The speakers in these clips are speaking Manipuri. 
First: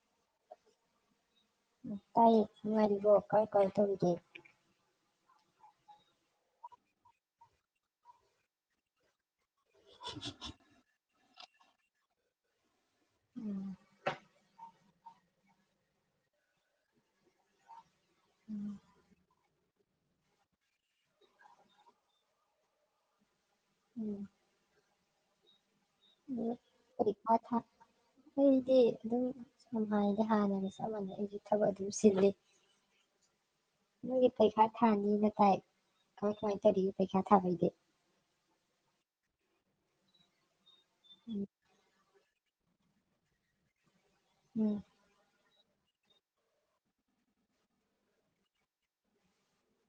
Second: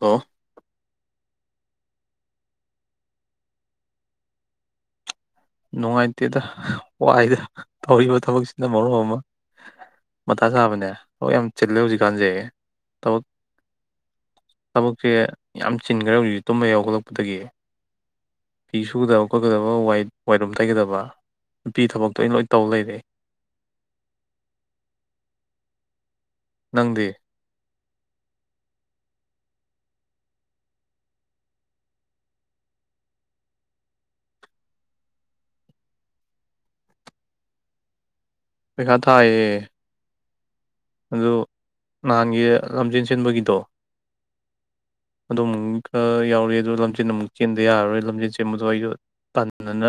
ꯍꯂꯣ ꯇꯥꯏꯌꯦ ꯅꯨꯉꯥꯏꯔꯤꯕꯣ ꯀꯥꯃꯏ ꯀꯥꯃꯏ ꯇꯧꯔꯤꯒꯦ ꯅꯨꯡꯉꯥꯏꯇꯦꯗ ꯋꯥꯏꯗ ꯇꯧꯔꯤꯕ ꯊꯕꯛꯁꯤꯅ ꯃꯔꯣꯜ ꯑꯃ ꯃꯊꯥ ꯁꯥꯕꯅꯦ ꯑꯣ ꯌꯥꯝ ꯆꯤꯜꯂꯦ ꯍꯧꯖꯤꯛꯀꯥꯟꯁꯦ ꯇꯧ ꯊꯕꯛꯁꯦ ꯌꯥꯝ ꯆꯤꯟꯈ꯭ꯔꯦ ꯍꯧꯖꯤꯛꯤ ꯇꯨꯝꯕ ꯍꯦꯛ ꯍꯧꯒꯠꯂꯛꯄꯗꯒꯤ ꯄꯤꯁꯨꯗ ꯑꯩꯈꯣꯏ ꯑꯩꯈꯣꯢ ꯍꯥꯏꯕꯨ ꯋꯥꯏꯠ ꯔꯝ ꯇꯩꯒꯗꯕ ꯅꯨꯄꯤ ꯊꯕꯛꯇꯣ ꯑꯩꯅꯥ ꯂꯣꯏ ꯇꯧ ꯂꯩꯔꯦ ꯎꯝ ꯅꯪꯗꯤ ꯎꯔꯤꯀ ꯊ [unintelligible] ꯑꯩꯗꯤ ꯑꯗꯨꯝ ꯁꯨꯃꯥꯏꯅ ꯍꯥꯟꯅꯅ ꯆꯞ ꯃꯥꯟꯅꯅ ꯊꯕꯛ ꯑꯗꯨꯝ ꯁꯤꯜꯂꯤ ꯅꯣꯏꯒꯤ ꯄꯩꯈꯥ ꯊꯥꯔꯥꯅꯤ ꯍꯥꯏꯅ ꯇꯥꯏ ꯀꯃꯥꯏ ꯀꯃꯥꯏꯅ ꯇꯧꯔꯤꯒꯦ ꯄꯩꯈꯥ ꯊꯥꯕꯩꯗꯤ ꯄꯩꯈꯥ ꯊꯥꯏꯌꯦ ꯑꯗꯨꯣ ꯅꯥꯍꯟꯒꯤ ꯂꯝꯖꯦꯟ ꯆꯦꯟꯕꯒꯤꯗꯣ ꯎꯝ ꯑꯗꯨꯃꯨꯛꯀ ꯌꯥꯎꯔꯤ ꯑꯗꯣ ꯂꯝꯖꯦꯟ ꯑꯃꯨꯛ ꯆꯦꯟꯗ ꯌꯥꯔꯔꯣꯏ ꯂꯝꯖꯦꯟ ꯆꯦꯟꯕꯗꯣ ꯑꯩꯗꯣ ꯇꯥꯟꯅꯅ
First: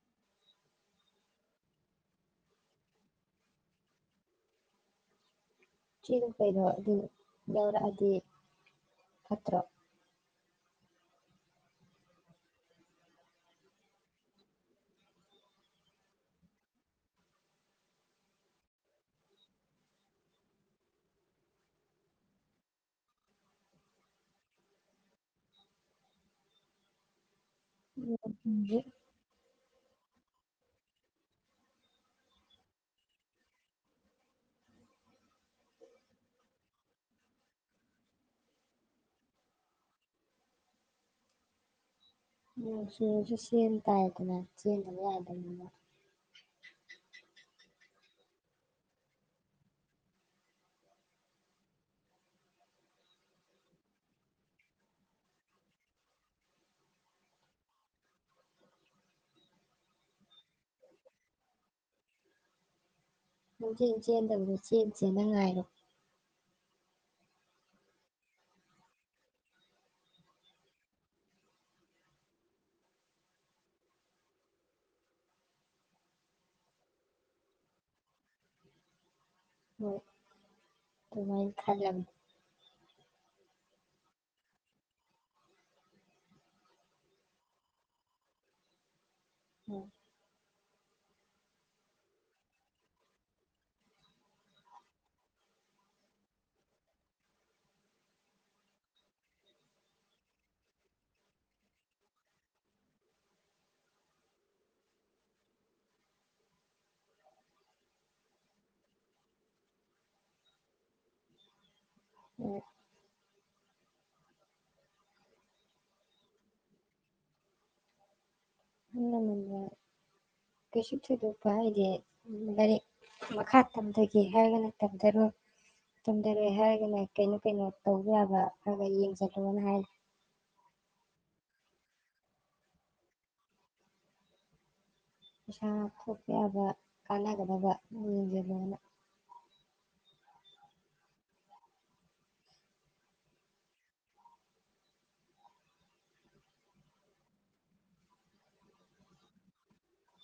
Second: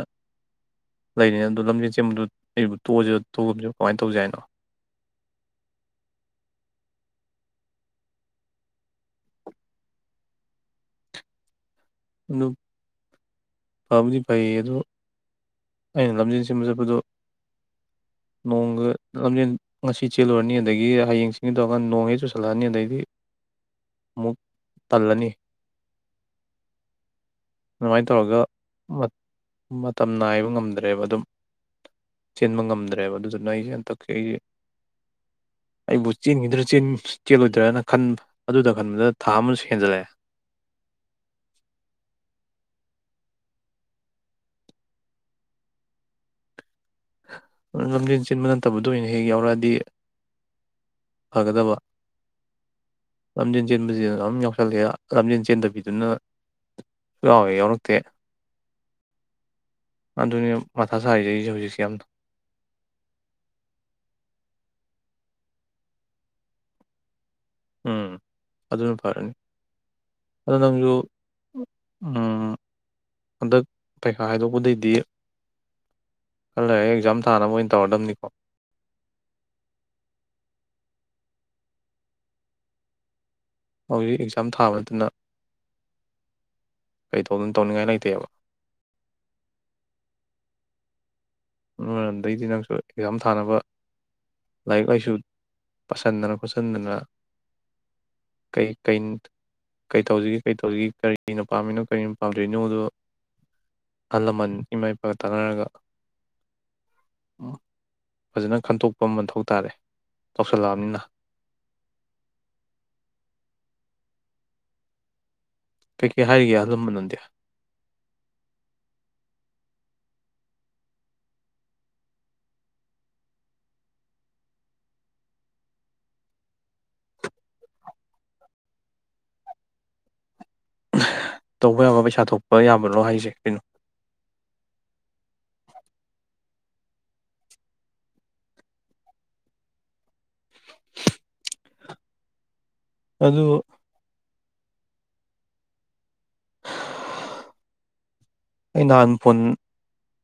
ꯂꯩꯔꯤ ꯑꯗꯨꯗꯣ ꯂꯝꯖꯦꯟ ꯆꯦꯟꯕꯗꯣ ꯑꯩꯕꯨ ꯇꯣꯛꯑꯁꯤ ꯇꯣꯛꯕꯁꯨ ꯀꯃꯥꯏꯅ ꯇꯧꯖꯦ ꯍꯥꯏꯅꯣ ꯆꯦꯂꯨ ꯀꯩꯅꯣ ꯑꯗꯨ ꯌꯥꯎꯔꯛ ꯑꯗꯤ ꯐꯠꯇꯔꯣ ꯑꯗꯨ ꯐꯕꯨꯗꯤ ꯐꯩꯌꯦ ꯑꯗ ꯑꯩꯅ ꯂꯝꯖꯦꯟ ꯆꯦꯟꯕ ꯆꯠꯄꯗꯣ ꯅꯣꯡꯒ ꯂꯝꯖꯦꯟ ꯉꯁꯤ ꯆꯦꯜꯂꯨꯔꯅꯤ ꯑꯗꯒꯤ ꯍꯌꯦꯡ ꯆꯦꯜꯒꯦ ꯇꯧꯔꯀꯥꯟꯗ ꯅꯣꯡ ꯍꯦꯛ ꯆꯨꯁꯜꯂꯛꯑꯅꯤ ꯑꯗꯩꯗꯤ ꯑꯃꯨꯛ ꯇꯜꯂꯅꯤ ꯑꯗꯨꯃꯥꯏꯅ ꯇꯧꯔꯒ ꯃꯥꯌ ꯃꯥꯌ ꯇꯝ ꯅꯥꯏꯕ ꯉꯝꯗ꯭ꯔꯦꯕ ꯑꯗꯨꯝ ꯆꯦꯟꯕꯥ ꯉꯝꯗ꯭ꯔꯦ ꯔꯦꯕ ꯑꯗꯨꯗꯨꯅ ꯑꯩꯁꯦ ꯍꯟꯇꯛ ꯑꯩꯁꯦ ꯑꯩꯕꯨ ꯆꯦꯟꯈꯤꯗ꯭ꯔ ꯆꯦꯜꯂꯣꯏꯗ꯭ꯔꯅ ꯈꯟꯕ ꯑꯗꯨꯗ ꯈꯟꯕꯗ ꯊꯥ ꯑꯃꯁꯨ ꯍꯦꯟꯖꯜꯂꯛꯑꯦ ꯅꯣꯡ ꯆꯨꯔꯁꯨ ꯆꯦꯟ ꯇꯥꯏꯗꯅ ꯆꯦꯟꯗꯕ ꯌꯥꯗꯥꯃꯤꯅꯥ ꯂꯝꯖꯦꯟ ꯆꯦꯟꯕ ꯅꯠꯇꯕꯗꯨꯅ ꯑꯣꯏꯅ ꯍꯦꯛ ꯌꯥꯎꯔꯛꯑꯗꯤ ꯐꯒꯗꯕ ꯂꯝꯖꯦꯟ ꯆꯦꯟꯕꯁꯤꯗ ꯑꯗꯨꯝ ꯌꯥꯎꯁꯜꯂꯦ ꯂꯝꯖꯦꯟ ꯆꯦꯟꯗꯕꯤꯗꯨꯅ ꯁꯨꯛꯌꯥꯎ ꯍꯦꯛ ꯌꯥꯎꯔꯛꯇꯦ ꯑꯗꯨꯅꯤꯅꯦ ꯃꯊꯥ ꯁꯥꯔꯤꯁꯨ ꯑꯩꯁꯤ ꯍꯧꯖꯤꯛꯁꯨ ꯀꯦꯝ ꯗꯤ ꯂꯝꯖꯦꯟ ꯆꯦꯟꯗꯕꯤꯗꯨ ꯆꯦꯅꯥ ꯆꯦꯅꯥ ꯉꯥꯏꯔꯣ ꯎꯝ ꯑꯗꯨꯅ ꯐꯔꯅꯤ ꯑꯗꯣ ꯅꯪꯁꯨ ꯎꯃ ꯍꯟꯗꯛ ꯄꯩꯈꯥ ꯍꯥꯏꯗꯣꯛꯄꯗꯩꯗꯤ ꯈꯔ ꯂꯩꯔꯒ ꯑꯦꯛꯖꯥꯝ ꯊꯥꯅꯕ ꯑꯣꯏꯅ ꯇꯧꯔꯗꯕꯅꯤꯀꯣ ꯍꯣꯏ ꯑꯗꯨꯃꯥꯏ ꯈꯜꯂꯝꯃꯤ ꯍꯧꯖꯤꯛ ꯑꯦꯛꯖꯥꯝ ꯊꯥꯕꯥ ꯅꯥꯠꯇꯥꯅꯥ ꯀꯩ ꯇꯧꯅꯤ ꯇꯧꯅꯤꯡꯉꯥꯏ ꯂꯩꯇꯦꯕ ꯎꯝ ꯎꯝ ꯑꯗꯩꯗꯤ ꯅꯪꯁꯨ ꯑꯦꯛꯖꯥꯝ ꯊꯥꯅꯕ ꯂꯥꯏꯔꯤꯛ ꯂꯥꯏꯁꯨ ꯄꯁꯤꯟꯗꯅ ꯈꯣꯠꯆꯟꯗꯅ ꯀꯩ ꯀꯩ ꯇꯧꯁꯤꯒꯦ ꯀꯩ ꯇꯧꯁꯤꯒꯦ ꯀꯔꯤꯅ ꯄꯥꯝꯃꯤꯅꯣ ꯀꯔꯤꯅ ꯄꯥꯝꯗꯣꯏꯅꯣꯗ ꯑꯍꯜ ꯂꯃꯟ ꯏꯃꯥ ꯏꯄꯥꯒ ꯇꯥꯟꯅꯔꯒ ꯎ ꯐꯖꯅ ꯈꯟꯇꯣꯛꯄ ꯃꯊꯧ ꯇꯥꯔꯦ ꯇꯧꯁꯜꯂꯛꯑꯕꯅꯤꯅ ꯎꯝ ꯀꯩꯀꯩ ꯍꯥꯏꯔꯤꯒꯦ ꯑꯜꯂꯝꯃ ꯅꯥꯗꯤ ꯑꯍꯜ ꯂꯥꯃꯜꯅꯥ ꯀꯩꯁꯨ ꯊꯣꯏꯗꯣꯛꯄ ꯍꯥꯏꯗꯦ ꯂꯥꯏꯔꯤꯛ ꯃꯈꯥ ꯇꯝꯊꯒꯦ ꯍꯥꯏꯔꯒꯅ ꯇꯝꯊꯔꯣꯏ ꯇꯝꯊꯔꯣꯏ ꯍꯥꯏꯔꯒꯅ ꯀꯩꯅꯣ ꯀꯩꯅꯣ ꯇꯧꯕ ꯌꯥꯕ ꯈꯔꯒ ꯌꯦꯡꯁꯤꯜꯂꯣꯅ ꯍꯥꯏꯔꯦ ꯇꯧꯕ ꯌꯥꯕ ꯄꯩꯁꯥ ꯊꯣꯛꯄ ꯌꯥꯕꯔꯣ ꯍꯥꯏꯁꯦ ꯀꯩꯅꯣ ꯄꯩꯁꯥ ꯊꯣꯛꯄꯥꯌꯥꯕꯥ ꯀꯥꯟꯅꯒꯗꯕ ꯌꯦꯡꯖꯤꯟꯂꯣꯅ ꯑꯗꯨ ꯑꯩ ꯅꯍꯥꯟ ꯐꯣꯟ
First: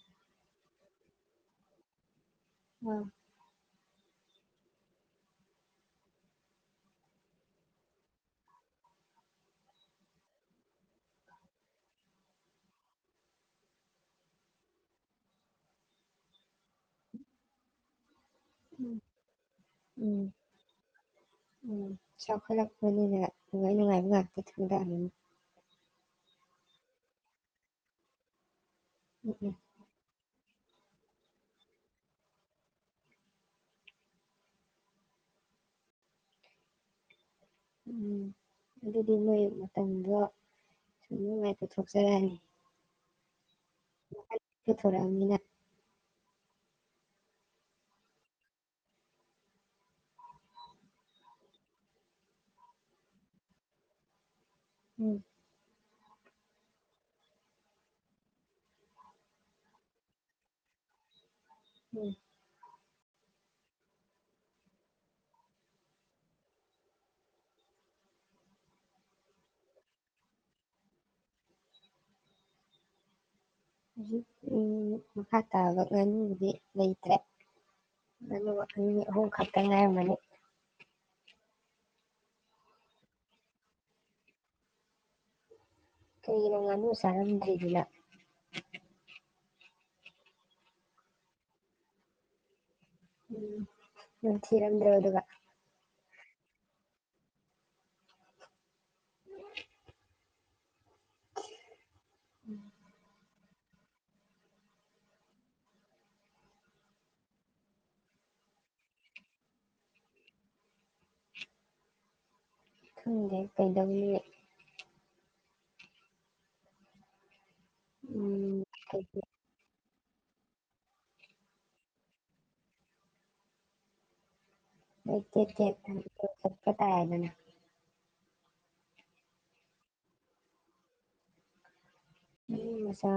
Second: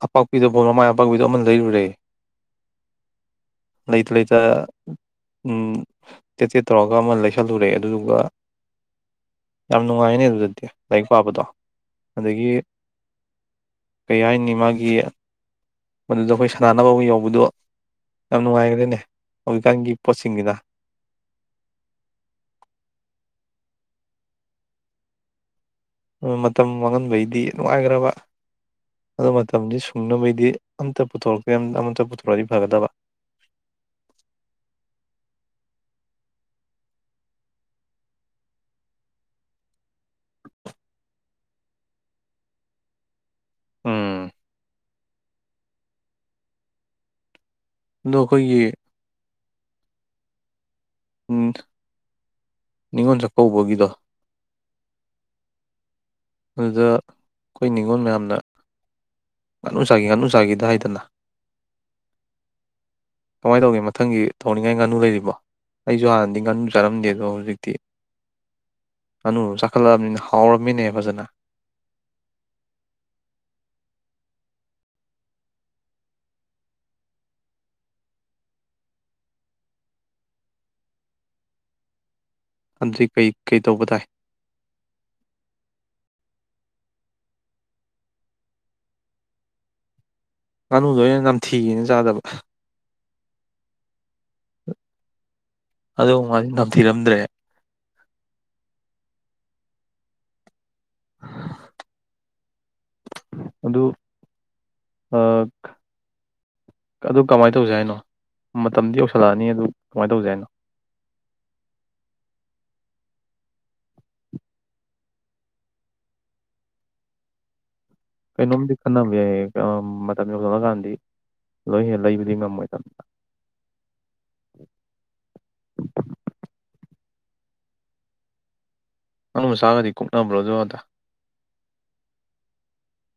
ꯑꯄꯥꯛꯄꯤꯗꯨ ꯐꯣꯟ ꯃꯃꯥꯏ ꯑꯄꯥꯛꯄꯤꯗꯨ ꯑꯃ ꯂꯩꯔꯨꯔꯦ ꯑꯥ ꯂꯩꯇ ꯂꯩꯇ ꯎꯃ ꯇꯦꯠ ꯇꯦꯠ ꯇꯧꯔꯒ ꯑꯃ ꯂꯩꯁꯤꯜꯂꯨꯔꯦ ꯑꯗꯨꯗꯨꯒ ꯌꯥꯝ ꯅꯨꯡꯉꯥꯏꯅꯦ ꯑꯗꯨꯗꯗꯤ ꯂꯥꯏꯔꯤꯛ ꯄꯥꯕꯗꯣ ꯑꯗꯒꯤ ꯀꯩ ꯍꯥꯏꯅꯤ ꯃꯒꯤ ꯃꯗꯨꯗ ꯑꯩꯈꯣꯏ ꯁꯥꯟꯅꯅꯕ ꯑꯃ ꯌꯧꯕꯗꯣ ꯌꯥꯝ ꯎꯝ ꯅꯨꯡꯉꯥꯏꯈ꯭ꯔꯦꯅꯦ ꯍꯧꯖꯤꯛꯀꯥꯟꯒꯤ ꯎꯝ ꯄꯣꯠꯁꯤꯡꯁꯤꯅ ꯎꯃ ꯆꯥꯎꯈꯠꯂꯛꯄꯅꯤꯅꯥ ꯅꯨꯡꯉꯥꯏ ꯅꯨꯡꯉꯥꯏꯕ ꯉꯥꯛꯇ ꯊꯤꯟꯗꯕꯤꯅꯤ ꯎꯃ ꯃꯇꯝ ꯃꯥꯡꯍꯟꯕꯩꯗꯤ ꯅꯨꯡꯉꯥꯏꯈꯒꯔꯕ ꯑꯗꯨ ꯎꯝ ꯎꯝ ꯃꯇꯝꯗꯤ ꯁꯨꯡꯅꯕꯩꯗꯤ ꯑꯝꯇ ꯄꯨꯊꯣꯔꯛꯇꯦ ꯑꯃꯇ ꯄꯨꯊꯣꯔꯛꯗꯤ ꯐꯒꯗꯕ ꯎꯝ ꯑꯗꯨꯗꯤ ꯃꯣꯏ ꯃꯇꯝꯗꯣ ꯁꯨꯅꯤꯡꯉꯥꯏ ꯄꯨꯊꯣꯛ ꯆꯔꯥꯅꯤ ꯎꯝ ꯈꯊꯨꯔ꯭ꯃꯤꯅꯥ ꯑꯗꯣ ꯑꯥꯈꯣꯏꯒꯤ ꯎ ꯅꯤꯡꯉꯣꯟ ꯆꯥꯛꯀꯂꯀꯧꯕꯒꯤꯗꯣ ꯎꯝ ꯑꯗꯨꯗ ꯑꯩꯈꯣꯏ ꯅꯤꯉꯣꯜ ꯃꯌꯥꯝꯅ ꯉꯥꯅꯨ ꯆꯥꯖꯤ ꯉꯥꯅꯨ ꯆꯥꯖꯤꯗ ꯍꯥꯏꯗꯅ ꯎꯝ ꯀꯃꯥꯏꯅ ꯇꯧꯒꯦ ꯃꯊꯪꯒꯤ ꯊꯣꯡꯅꯤꯡꯉꯥꯏ ꯉꯥꯅꯨ ꯂꯩꯔꯤꯕꯣ ꯑꯩꯁꯨ ꯍꯥꯟꯅꯗꯤ ꯉꯥꯅꯨ ꯆꯥꯔꯝꯗꯦ ꯑꯗꯣ ꯍꯧꯖꯤꯛꯇꯤ ꯉꯥꯅꯨꯗꯨ ꯆꯥꯈꯠꯂꯛꯑꯕꯅꯤꯅ ꯍꯥꯎꯔꯝꯃꯤꯅꯦ ꯐꯖꯅ ꯍꯧ ꯎ ꯃꯈꯥ ꯇꯥꯕ ꯉꯥꯅꯨꯕꯨꯗꯤ ꯂꯩꯇ꯭ꯔꯦ ꯉꯅꯨ ꯑ ꯑꯍꯨꯝ ꯈꯛꯇ ꯉꯥꯏꯔꯝꯃꯅꯤ ꯑꯗꯨꯗꯤ ꯀꯩ ꯀꯩ ꯇꯧꯕ ꯇꯥꯏ ꯀꯔꯤꯒꯤꯅꯣ ꯉꯥꯅꯨ ꯆꯥꯅꯤꯉꯛ ꯏꯗꯨꯅ ꯉꯥꯅꯨꯗꯣ ꯑꯩꯅ ꯅꯝꯊꯤꯅ ꯆꯥꯗꯕ ꯎꯝ ꯅꯃꯊꯤꯔꯝꯗꯔ꯭ꯕ ꯑꯗꯨꯒ ꯑꯗꯨ ꯃꯥꯗꯤ ꯅꯝꯊꯤꯔꯝꯗ꯭ꯔꯦ ꯎꯝ ꯑꯗꯨ ꯑꯗꯨ ꯀꯃꯥꯏꯅ ꯇꯧꯁꯤ ꯍꯥꯏꯅꯣ ꯃꯇꯝꯗꯤ ꯌꯧꯁꯤꯜꯂꯛꯑꯅꯤ ꯑꯗꯨ ꯀꯃꯥꯏꯅ ꯇꯧꯁꯤ ꯍꯥꯏꯅꯣ ꯈꯪꯗꯦ ꯀꯩꯗꯧꯅꯤ ꯎꯝ ꯀꯩꯅꯣꯝꯃꯗꯤ ꯈꯟꯅꯕꯥ ꯃꯇꯝ ꯌꯧꯔꯥꯀꯥꯟꯗꯤ ꯂꯣꯏ ꯍꯦ ꯂꯩꯕꯨꯗꯤ ꯉꯝꯃꯣꯏꯅ ꯇꯦꯛ ꯇꯦꯛ ꯇꯦꯛ ꯑꯅ ꯆꯥꯕꯥꯒꯗꯤ ꯀꯨꯛꯅꯥꯕ꯭ꯔꯣꯖꯊ ꯃꯁꯥ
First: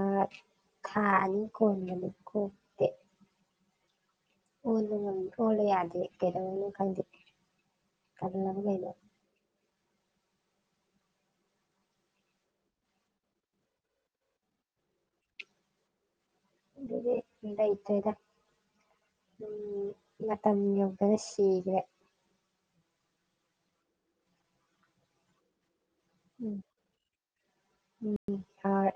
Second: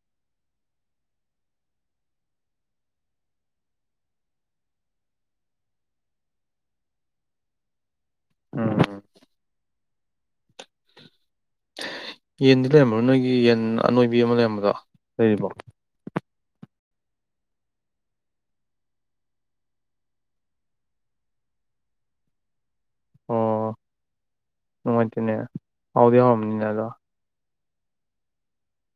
ꯈꯅꯤ ꯀꯣꯟꯅꯤ ꯈꯇ ꯑꯣꯂ ꯑꯣꯂ ꯌꯥꯗꯦ ꯀꯩꯗꯧꯅꯤ ꯈꯪꯗꯦ ꯀꯜꯅ ꯀꯩꯩꯅ ꯎꯝ ꯌꯦꯟꯗꯤ ꯂꯩꯔꯝꯕ꯭ꯔꯣ ꯅꯣꯏꯒꯤ ꯌꯦꯟ ꯑꯅꯣꯏꯕꯤ ꯑꯃ ꯂꯩꯔꯝꯕꯗꯣ ꯂꯩꯔꯤꯕꯣ ꯑꯗꯨꯗꯤ ꯂꯩꯇꯦꯗ ꯎꯝ ꯃꯇꯝ ꯌꯧꯔꯛꯄꯗꯥ ꯁꯤꯒ꯭ꯔꯦ ꯑꯣ ꯅꯨꯪꯉꯥꯏꯇꯦꯅꯦ ꯍꯥꯎꯗꯤ ꯎꯝ ꯍꯥꯑꯣꯔꯝꯅꯤꯅꯦ ꯑꯗꯣ ꯎꯝ ꯑ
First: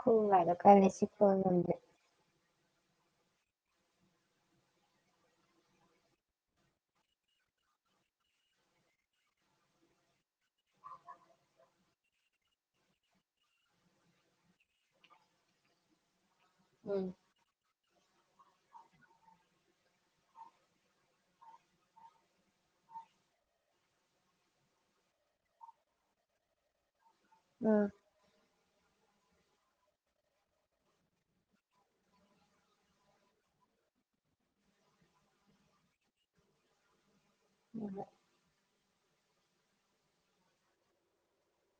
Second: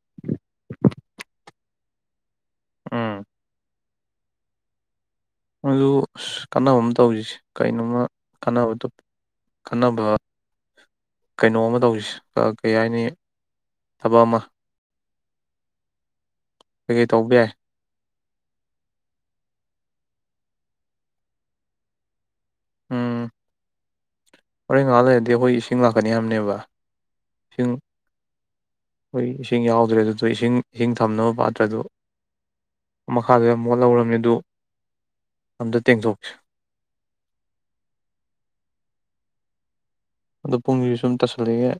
ꯀꯨꯗ ꯀ ꯑꯁꯤꯄ ꯎꯝ ꯑꯗꯨ ꯀꯥꯟꯅꯕ ꯑꯃ ꯇꯧꯁꯤꯁꯦ ꯀꯩꯅꯣꯝꯃ ꯀꯥꯟꯅꯕꯗ ꯀꯥꯟꯅꯕ ꯀꯩꯅꯣꯝꯃ ꯇꯧꯁꯤꯁꯦ ꯀꯩ ꯍꯥꯏꯅꯤ ꯊꯕꯛ ꯑꯃ ꯎꯝ ꯀꯩꯀꯩ ꯇꯧꯕ ꯌꯥꯏ ꯎꯝ ꯍꯣꯔꯦꯜ ꯉꯥꯏꯍꯥ ꯂꯩꯔꯗꯤ ꯑꯩꯈꯣꯏ ꯏꯁꯤꯡ ꯂꯥꯛꯀꯅꯤ ꯍꯥꯏꯕꯅꯦꯕ ꯏꯁꯤꯡ ꯎꯝ ꯑꯩꯈꯣꯏ ꯏꯁꯤꯡ ꯌꯥꯎꯗ꯭ꯔꯦ ꯑꯗꯨꯗꯣ ꯏꯁꯤꯡ ꯏꯁꯤꯡ ꯊꯝꯅꯕ ꯄꯥꯇ꯭ꯔꯗꯨ ꯃꯈꯥꯗ ꯌꯥꯝ ꯃꯣꯠꯍꯧꯔꯕꯅꯤ ꯑꯗꯨ ꯑꯝꯇ ꯇꯦꯡꯊꯣꯛꯁꯤ ꯎꯝ ꯑꯗꯨꯗ ꯄꯨꯡꯁꯤ ꯁꯨꯝ ꯇꯁꯤꯜꯂꯛꯑ°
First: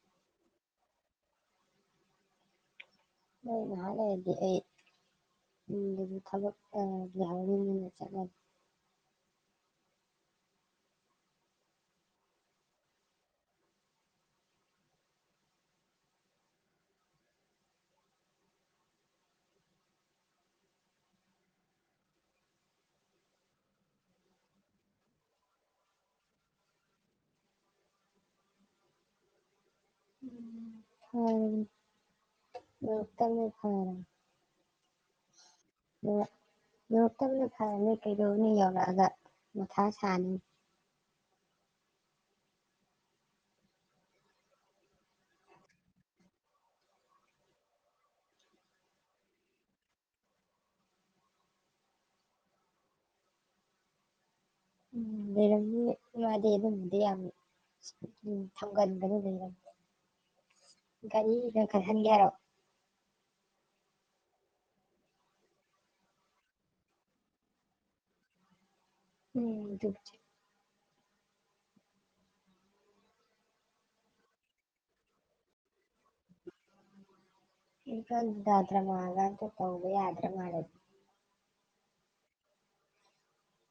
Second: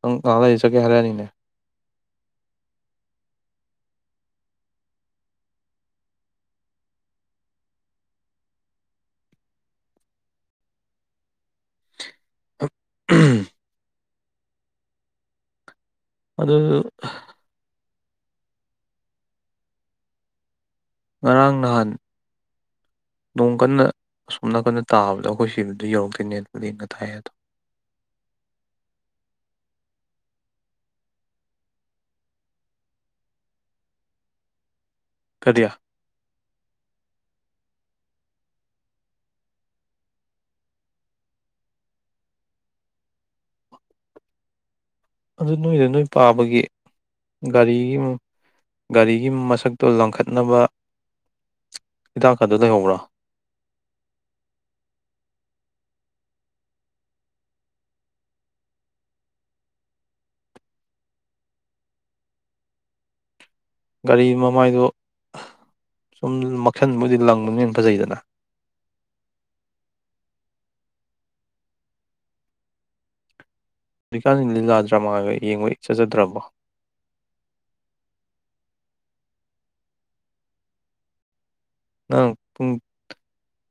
ꯅꯪ ꯉꯥꯏꯍꯥꯛ ꯂꯩꯔꯒꯦ ꯆꯠꯀꯦ ꯍꯥꯏꯔꯛꯑꯅꯤꯅꯦ ꯅ ꯉꯍꯥꯛ ꯂꯩꯔꯗꯤ ꯎ ꯊꯕ ꯑ ꯌꯥ ꯆ ꯎꯝ ꯑꯗꯨꯗꯨ ꯉꯔꯥꯡ ꯅꯍꯥꯟ ꯅꯣꯡ ꯀꯟꯅ ꯑꯁꯣꯝ ꯅꯥꯀꯟꯗ ꯇꯥꯕꯗ ꯑꯩꯈꯣꯏ ꯁꯤꯕꯗ ꯌꯧꯔꯛꯇꯣꯏꯅꯦꯄꯗꯤꯡꯅ ꯊꯥꯏ ꯑꯗꯣ [unintelligible] ꯐꯔ [unintelligible] ꯀꯔꯤ ꯐꯔꯅꯤ ꯀꯩꯗꯧꯅꯤ ꯌꯧꯔꯛꯑꯒ ꯃꯊꯥ ꯁꯥꯅꯤ ꯑꯗꯨ ꯅꯣꯏꯗ ꯅꯣꯏ ꯄꯥꯕꯒꯤ ꯒꯥꯔꯤꯒꯤ ꯒꯥꯔꯤꯒꯤ ꯃꯁꯛꯇꯣ ꯂꯪꯈꯠꯅꯕ ꯍꯤꯗꯥꯛ ꯑꯗꯨ ꯂꯩꯍꯧꯕ꯭ꯔꯥ ꯎꯝ ꯂꯩꯔꯝꯅꯤ ꯃꯥꯗꯤ ꯑꯗꯨꯝꯕꯗꯤ ꯌꯥꯝ ꯎ ꯊꯝꯒꯟꯕꯗꯨ ꯂꯩꯔꯝꯃꯤ ꯒꯥꯔꯤꯗ ꯈꯜꯍꯟꯒꯦꯔꯣ ꯒꯥꯔꯤ ꯃꯃꯥꯏꯗꯣ ꯁꯨꯝ ꯃꯛꯁꯟꯕꯨꯣꯏꯗꯤ ꯂꯪꯗꯅ ꯍꯟꯅ ꯐꯖꯩꯗꯅ ꯎꯝ ꯑꯗꯨꯖ ꯍꯧꯖꯤꯛꯀꯥꯟ ꯂꯤ ꯂꯤꯂꯥꯗ꯭ꯔꯃꯥꯒ ꯌꯦꯡꯕ ꯏꯆꯖꯗ꯭ꯔꯕꯣ ꯏꯒꯟꯗꯗ꯭ꯔ ꯃꯥꯒ ꯇ ꯇꯧꯕꯕ ꯌꯥꯗ꯭ꯔꯥ ꯃꯥꯗꯤ ꯅꯪ ꯄꯨꯡ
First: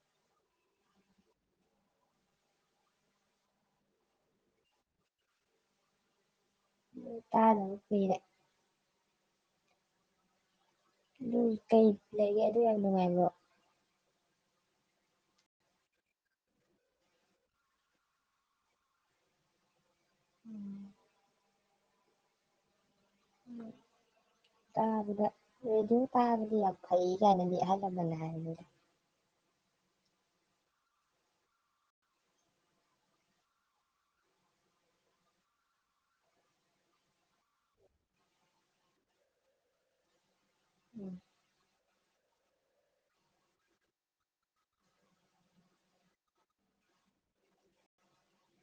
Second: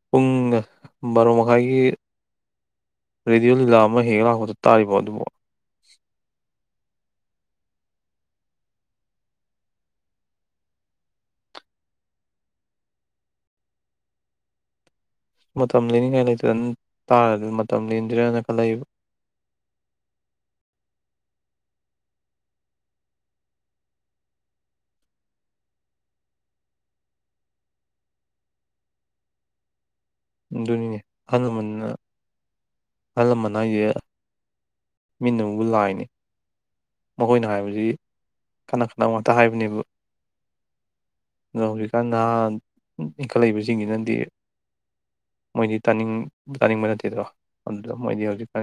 ꯄꯨꯡ ꯕꯥꯔꯣ ꯃꯈꯥꯏꯒꯤ ꯔꯦꯗꯤꯑꯣ ꯂꯤꯂꯥ ꯑꯃ ꯍꯦꯛꯒ ꯂꯥꯛꯄꯗ ꯇꯥꯔꯤꯕ ꯑꯗꯨꯕꯨ ꯇꯥ ꯑꯗꯨ ꯀꯔꯦ ꯑꯗꯨ ꯀꯩ ꯂꯩꯒꯦ ꯑꯗꯨ ꯌꯥꯝ ꯅꯨꯡꯉꯥꯏꯕ꯭ꯔꯣ ꯃꯇꯝ ꯂꯤꯅꯤꯡꯉꯥꯏ ꯂꯩꯇꯗꯅ ꯇꯥꯔꯗꯤ ꯃꯇꯝ ꯂꯤꯗ꯭ꯔꯦꯅ ꯈꯜꯂꯛꯕ ꯎꯝ ꯎ ꯇꯥꯕꯗ ꯔꯗꯤ ꯇꯥꯕꯗꯤ ꯌꯥꯝ ꯐꯩ ꯀꯥꯏꯅꯗꯤ ꯑꯍꯜ ꯂꯃꯟꯅ ꯍꯥꯏꯔꯅꯤꯗ ꯑꯗꯨꯅꯤꯅꯦ ꯑꯍꯜ ꯂꯃꯟꯅ ꯑꯍꯜ ꯂꯃꯟ ꯍꯥꯏꯁꯦ ꯃꯤꯅꯕꯨ ꯂꯥꯛꯏꯅꯦ ꯃꯈꯣꯏꯅ ꯍꯥꯏꯕꯁꯤ ꯀꯅ ꯀꯅꯕ ꯉꯥꯛꯇ ꯍꯥꯏꯕꯅꯦꯕ ꯎꯝ ꯑꯗꯣ ꯍꯧꯖꯤꯛꯀꯥꯟ ꯅꯍꯥ ꯏꯟꯈꯠꯂꯛꯏꯕꯁꯤꯡꯒꯤꯅꯣꯏ ꯇꯥꯕꯠꯇꯦꯗꯣ ꯑꯗꯨꯗ ꯃꯣꯏꯗꯤ ꯍꯧꯖꯤꯛ ꯀ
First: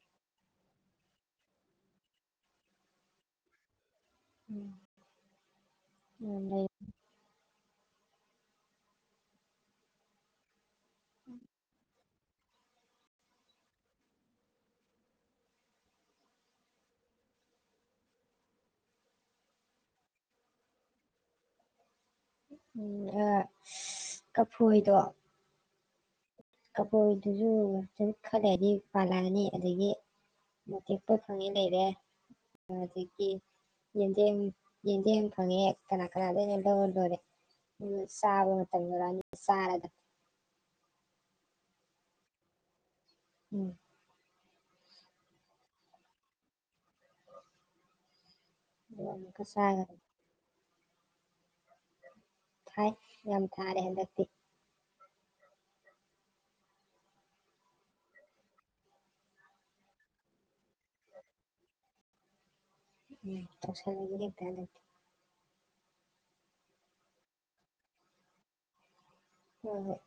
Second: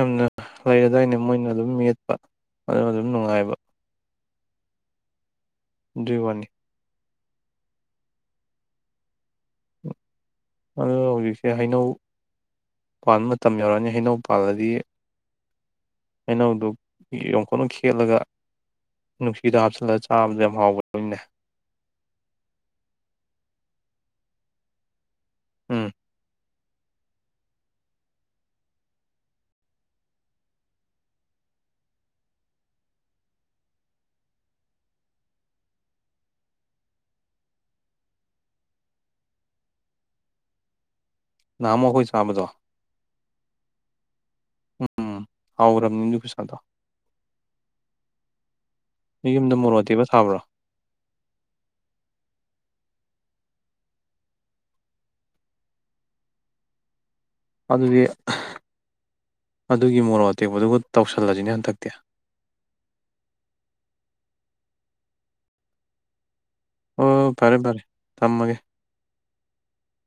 ꯌꯥꯝꯅ ꯂꯩꯔꯗꯥꯏꯅꯦ ꯃꯣꯏꯅ ꯑꯗꯨꯝ ꯃꯦꯠꯄ ꯑꯗꯨꯅ ꯑꯗꯨꯝ ꯅꯨꯡꯉꯥꯏꯕ ꯎꯝ ꯑꯗꯨꯒꯤ ꯎ ꯋꯥꯅꯤ ꯂꯩ ꯎ ꯑ ꯍꯧꯖꯤꯛꯁꯦ ꯍꯥꯏꯥꯏꯅꯧ ꯄꯥꯟꯕ ꯃꯇꯝ ꯌꯧꯔꯛꯑꯅꯤ ꯍꯩꯅꯧ ꯄꯥꯜꯂꯗꯤ ꯍꯩꯅꯧꯗꯨ ꯌꯣꯈꯠꯅ ꯈꯦꯠꯂꯒ ꯅꯨꯡꯁꯤꯗ ꯍꯥꯞꯆꯤꯜꯂꯒ ꯆꯥꯕꯗ ꯌꯥꯝ ꯍꯥꯎꯒꯗꯣꯏꯅꯦ ꯎꯝ ꯑ ꯀꯐꯣꯏꯗꯣ ꯎꯝ ꯀꯕꯣꯏꯗꯨꯁꯨ ꯁꯨꯝ ꯈꯜꯂꯛꯑꯗꯤ ꯄꯥꯜꯂꯛꯑꯅꯤ ꯑꯗꯨꯗꯒꯤ ꯃꯇꯦꯛꯄꯣꯠ ꯐꯪꯉꯤ ꯂꯩꯔꯦ ꯑꯗꯨꯗꯒꯤ ꯌꯦꯟꯗꯦꯝ ꯌꯦꯟꯗꯦꯝ ꯐꯪꯉꯦ ꯀꯅꯥ ꯀꯅꯥꯗꯅ ꯂꯧꯔ ꯂꯣꯏꯔꯦ ꯆꯥꯕ ꯃꯇꯝ ꯌꯣꯏꯔꯛꯑꯅꯤ ꯆꯥꯔꯒ ꯃꯣ ꯀꯣꯏ ꯆꯕꯗꯣ ꯎꯝ ꯎꯝ ꯑꯥꯎ ꯔꯝꯅꯤꯗꯨ ꯐ ꯁꯥꯥꯗ ꯑꯗꯨꯒ ꯃꯤ ꯑꯃꯨꯛꯀ ꯌꯨꯝꯗ ꯃꯣꯔꯣ ꯆꯥꯒꯗꯝ ꯇꯦꯕ ꯁꯥꯕ꯭ꯔꯣ ꯊꯥꯏ ꯌꯥꯝ ꯊꯥꯔꯦ ꯍꯟꯗꯛꯇꯤ ꯑꯗꯨꯗꯤ ꯑꯗꯨꯒꯤ ꯃꯣꯔꯣꯛ ꯑꯇꯦꯛꯄꯗꯨꯒ ꯇꯧꯁꯜꯂꯁꯤꯅꯦ ꯍꯟꯇꯛꯇꯤ ꯎꯝ ꯇꯁꯒꯦ ꯑꯣ ꯐꯔꯦ ꯐꯔꯦ ꯊꯝꯃꯒꯦ ꯎꯝ ꯍꯣꯏ